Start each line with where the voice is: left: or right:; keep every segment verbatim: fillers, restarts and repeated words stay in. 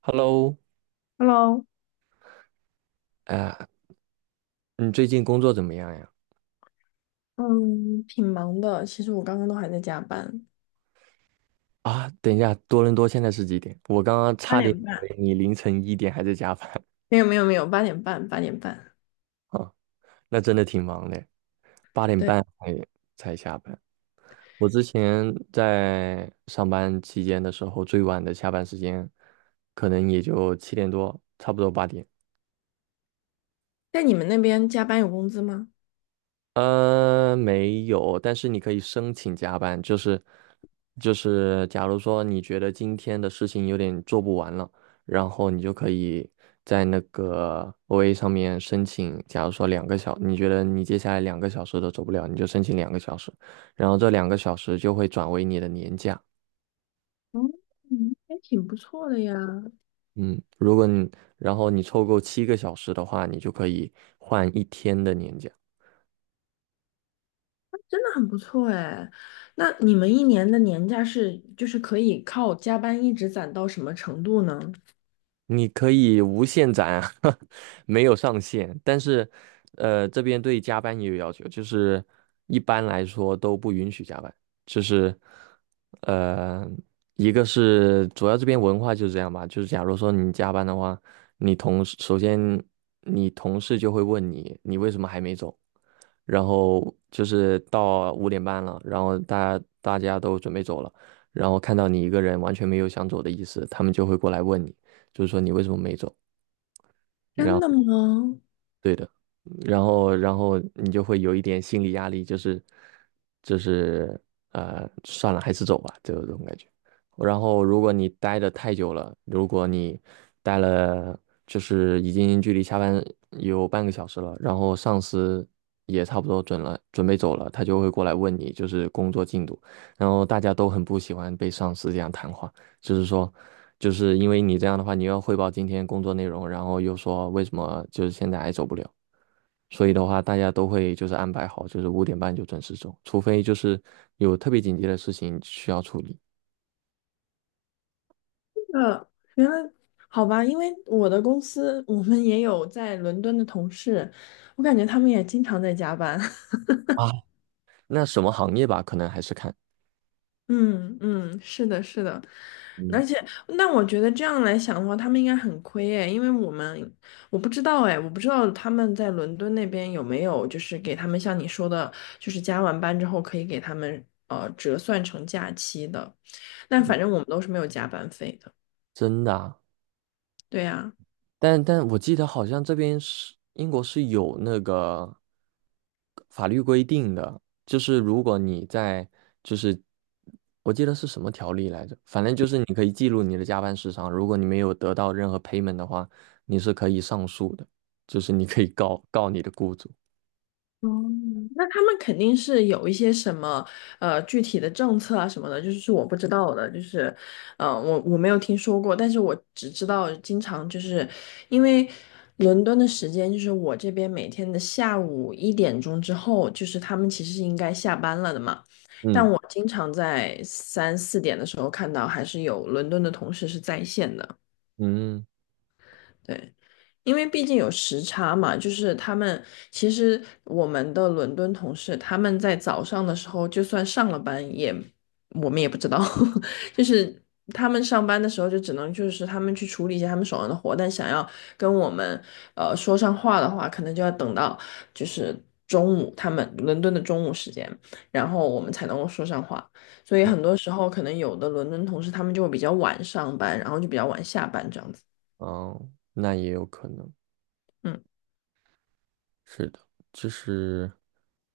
right: Hello，
left: Hello，
right: 啊、你最近工作怎么样呀？
left: 嗯，挺忙的。其实我刚刚都还在加班，
right: 啊，等一下，多伦多现在是几点？我刚刚
left: 八
right: 差点
left: 点
right: 以
left: 半，
right: 为你凌晨一点还在加班。
left: 没有没有没有，八点半八点半。
right: 啊，那真的挺忙的，八点
left: 对，
right: 半才才下班。我之前在上班期间的时候，最晚的下班时间可能也就七点多，差不多八点。
left: 在你们那边加班有工资吗？
right: 呃，没有，但是你可以申请加班，就是就是，假如说你觉得今天的事情有点做不完了，然后你就可以在那个 O A 上面申请，假如说两个小，你觉得你接下来两个小时都走不了，你就申请两个小时，然后这两个小时就会转为你的年假。
left: 嗯，嗯还挺不错的呀，
right: 嗯，如果你，然后你凑够七个小时的话，你就可以换一天的年假。
left: 真的很不错哎。那你们一年的年假是就是可以靠加班一直攒到什么程度呢？
right: 你可以无限攒啊，没有上限。但是，呃，这边对加班也有要求，就是一般来说都不允许加班。就是，呃，一个是主要这边文化就是这样吧，就是假如说你加班的话，你同事首先你同事就会问你，你为什么还没走？然后就是到五点半了，然后大家大家都准备走了，然后看到你一个人完全没有想走的意思，他们就会过来问你。就是说你为什么没走？然
left: 真
right: 后
left: 的吗？
right: 对的，然后然后你就会有一点心理压力，就是就是呃，算了，还是走吧，就这种感觉。然后如果你待的太久了，如果你待了就是已经距离下班有半个小时了，然后上司也差不多准了，准备走了，他就会过来问你就是工作进度，然后大家都很不喜欢被上司这样谈话。就是说，就是因为你这样的话，你又要汇报今天工作内容，然后又说为什么就是现在还走不了，所以的话，大家都会就是安排好，就是五点半就准时走，除非就是有特别紧急的事情需要处理。
left: 呃，原来好吧，因为我的公司我们也有在伦敦的同事，我感觉他们也经常在加班。
right: 啊，那什么行业吧，可能还是看，
left: 嗯嗯，是的，是的，
right: 嗯，
left: 而且，那我觉得这样来想的话，他们应该很亏诶，因为我们我不知道诶，我不知道他们在伦敦那边有没有就是给他们像你说的，就是加完班之后可以给他们呃折算成假期的，但反正我们都是没有加班费的。
right: 真的啊。
left: 对呀。
right: 但但我记得好像这边是英国是有那个法律规定的，就是如果你在就是我记得是什么条例来着，反正就是你可以记录你的加班时长，如果你没有得到任何 payment 的话，你是可以上诉的，就是你可以告告你的雇主。
left: 哦，那他们肯定是有一些什么呃具体的政策啊什么的，就是是我不知道的，就是呃我我没有听说过，但是我只知道经常就是因为伦敦的时间就是我这边每天的下午一点钟之后，就是他们其实是应该下班了的嘛，但
right: 嗯
left: 我经常在三四点的时候看到还是有伦敦的同事是在线的。
right: 嗯，
left: 对，因为毕竟有时差嘛，就是他们其实我们的伦敦同事，他们在早上的时候就算上了班也，我们也不知道，就是他们上班的时候就只能就是他们去处理一些他们手上的活，但想要跟我们呃说上话的话，可能就要等到就是中午，他们伦敦的中午时间，然后我们才能够说上话，所以很多时候可能有的伦敦同事他们就会比较晚上班，然后就比较晚下班这样子。
right: 哦，那也有可能。
left: 嗯。
right: 是的，就是，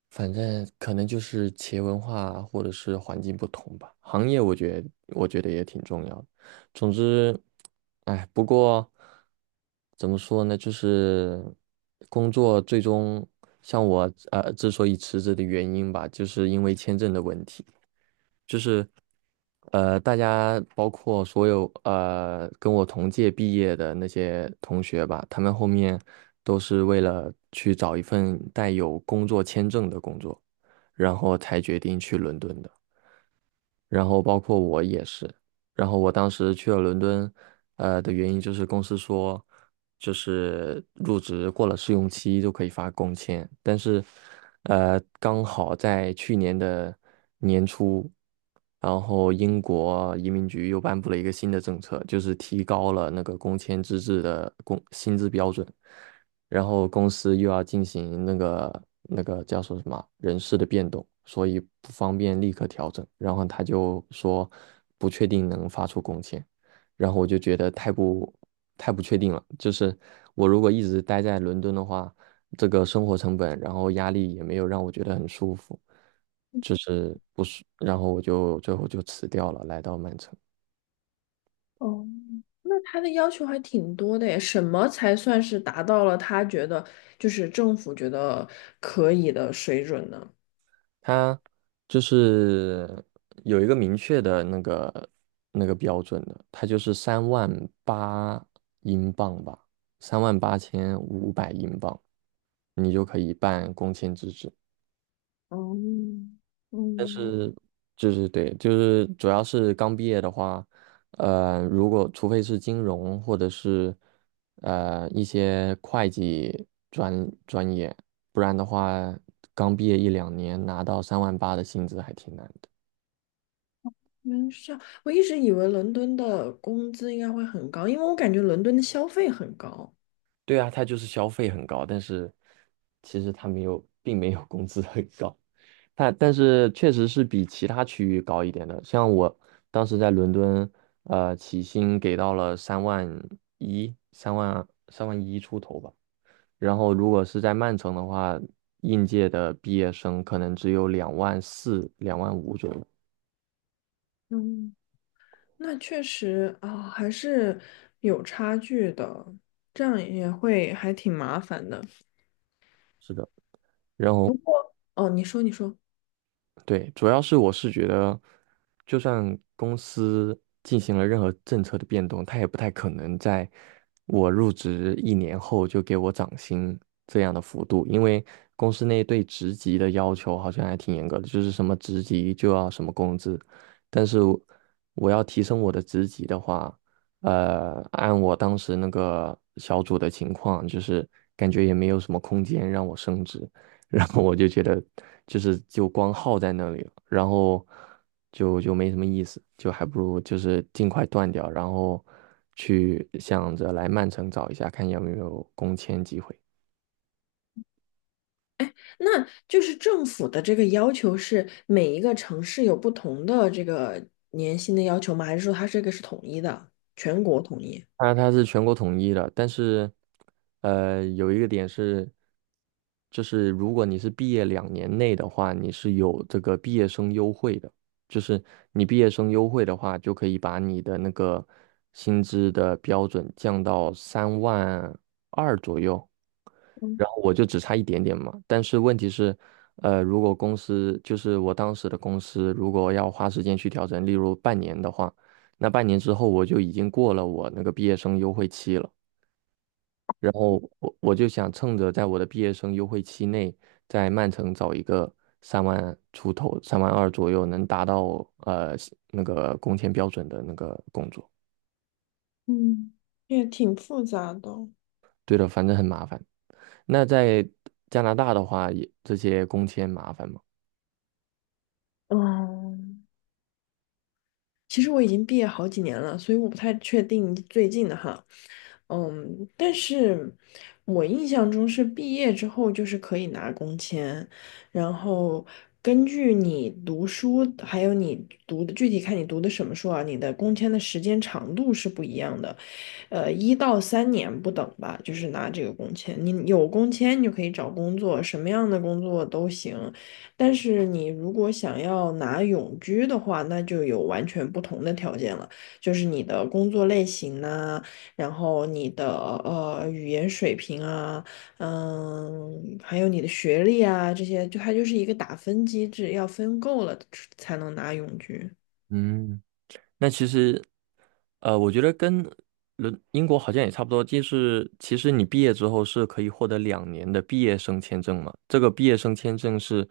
right: 反正可能就是企业文化或者是环境不同吧。行业我觉得我觉得也挺重要的。总之，哎，不过怎么说呢，就是工作最终像我呃之所以辞职的原因吧，就是因为签证的问题。就是呃，大家包括所有呃跟我同届毕业的那些同学吧，他们后面都是为了去找一份带有工作签证的工作，然后才决定去伦敦的。然后包括我也是。然后我当时去了伦敦，呃的原因就是公司说，就是入职过了试用期就可以发工签，但是，呃，刚好在去年的年初，然后英国移民局又颁布了一个新的政策，就是提高了那个工签资质的工薪资标准。然后公司又要进行那个那个叫说什么人事的变动，所以不方便立刻调整。然后他就说不确定能发出工签，然后我就觉得太不太不确定了。就是我如果一直待在伦敦的话，这个生活成本，然后压力也没有让我觉得很舒服，就是不舒。然后我就最后就辞掉了，来到曼城。
left: 哦，那他的要求还挺多的耶，什么才算是达到了他觉得就是政府觉得可以的水准呢？
right: 它就是有一个明确的那个那个标准的，它就是三万八英镑吧，三万八千五百英镑，你就可以办工签资质。
left: 哦，
right: 但
left: 嗯，
right: 是就是对，就是主要是刚毕业的话，呃，如果除非是金融或者是呃一些会计专专业，不然的话，刚毕业一两年拿到三万八的薪资还挺难的。
left: 没事，是这样我一直以为伦敦的工资应该会很高，因为我感觉伦敦的消费很高。
right: 对啊，他就是消费很高，但是其实他没有，并没有工资很高。但但是确实是比其他区域高一点的。像我当时在伦敦，呃，起薪给到了三万一，三万三万一出头吧。然后如果是在曼城的话，应届的毕业生可能只有两万四、两万五左右。
left: 嗯，那确实啊，还是有差距的，这样也会还挺麻烦的。
right: 是的，然后
left: 哦，你说，你说。
right: 对，主要是我是觉得，就算公司进行了任何政策的变动，他也不太可能在我入职一年后就给我涨薪这样的幅度，因为公司内对职级的要求好像还挺严格的，就是什么职级就要什么工资。但是我我要提升我的职级的话，呃，按我当时那个小组的情况，就是感觉也没有什么空间让我升职。然后我就觉得就是就光耗在那里了，然后就就没什么意思，就还不如就是尽快断掉，然后去想着来曼城找一下，看有没有工签机会。
left: 那就是政府的这个要求是每一个城市有不同的这个年薪的要求吗？还是说它这个是统一的，全国统一？
right: 它它是全国统一的，但是，呃，有一个点是，就是如果你是毕业两年内的话，你是有这个毕业生优惠的，就是你毕业生优惠的话，就可以把你的那个薪资的标准降到三万二左右。然后我就只差一点点嘛。但是问题是，呃，如果公司就是我当时的公司，如果要花时间去调整，例如半年的话，那半年之后我就已经过了我那个毕业生优惠期了，然后我我就想趁着在我的毕业生优惠期内，在曼城找一个三万出头、三万二左右能达到呃那个工签标准的那个工作。
left: 嗯，也挺复杂的。
right: 对的，反正很麻烦。那在加拿大的话，也这些工签麻烦吗？
left: 哦，其实我已经毕业好几年了，所以我不太确定最近的哈。嗯，但是我印象中是毕业之后就是可以拿工签，然后根据你读书，还有你读的具体看你读的什么书啊，你的工签的时间长度是不一样的，呃，一到三年不等吧，就是拿这个工签。你有工签，你就可以找工作，什么样的工作都行。但是你如果想要拿永居的话，那就有完全不同的条件了，就是你的工作类型呐、然后你的呃语言水平啊，嗯，还有你的学历啊，这些就它就是一个打分机制，要分够了才能拿永居。
right: 嗯。那其实，呃，我觉得跟伦英国好像也差不多，就是其实你毕业之后是可以获得两年的毕业生签证嘛。这个毕业生签证是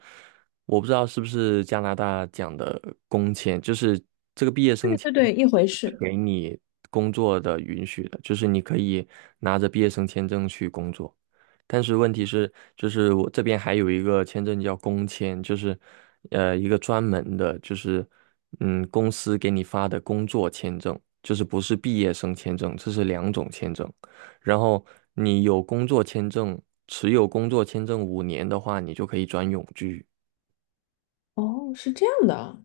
right: 我不知道是不是加拿大讲的工签，就是这个毕业生
left: 对
right: 签
left: 对对，一回事。
right: 给你工作的允许的，就是你可以拿着毕业生签证去工作。但是问题是，就是我这边还有一个签证叫工签，就是呃一个专门的，就是嗯公司给你发的工作签证，就是不是毕业生签证，这是两种签证。然后你有工作签证，持有工作签证五年的话，你就可以转永居；
left: 哦，是这样的啊。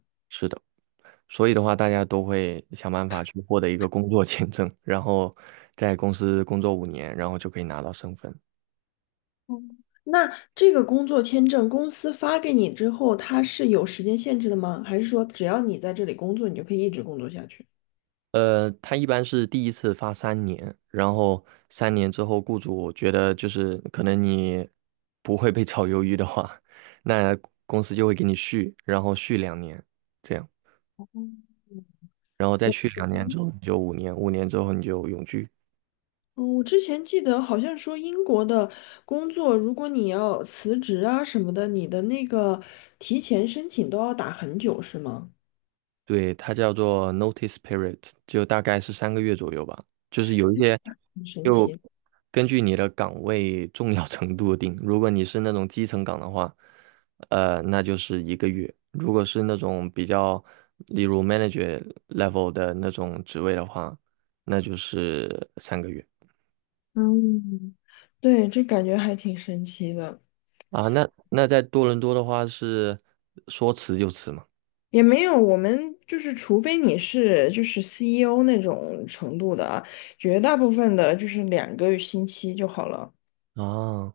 right: 所以的话，大家都会想办法去获得一个工作签证，然后在公司工作五年，然后就可以拿到身份。
left: 哦那这个工作签证公司发给你之后，它是有时间限制的吗？还是说只要你在这里工作，你就可以一直工作下去？
right: 呃，他一般是第一次发三年，然后三年之后，雇主觉得就是可能你不会被炒鱿鱼的话，那公司就会给你续，然后续两年，这样，然后再
left: 我
right: 续
left: 之
right: 两年之
left: 前，
right: 后你就五年，五年之后你就永居。
left: 嗯，我之前记得好像说英国的工作，如果你要辞职啊什么的，你的那个提前申请都要打很久，是吗？
right: 对，它叫做 notice period，就大概是三个月左右吧。就是有
left: 哎
right: 一
left: 这
right: 些，
left: 个很神
right: 就
left: 奇。
right: 根据你的岗位重要程度定。如果你是那种基层岗的话，呃，那就是一个月；如果是那种比较，例如 manager level 的那种职位的话，那就是三个月
left: 嗯，对，这感觉还挺神奇的。
right: 啊。那那在多伦多的话是说辞就辞嘛。
left: 也没有，我们就是，除非你是就是 C E O 那种程度的啊，绝大部分的就是两个星期就好了。
right: 啊，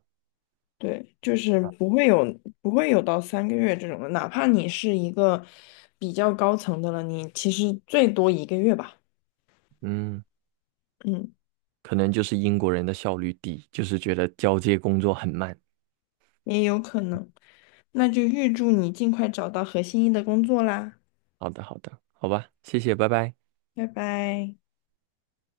left: 对，就是不会有不会有到三个月这种的，哪怕你是一个比较高层的了，你其实最多一个月吧，
right: 嗯，
left: 嗯，
right: 可能就是英国人的效率低，就是觉得交接工作很慢。
left: 也有可能。那就预祝你尽快找到合心意的工作啦，
right: 好的，好的，好吧，谢谢，拜拜。
left: 拜拜。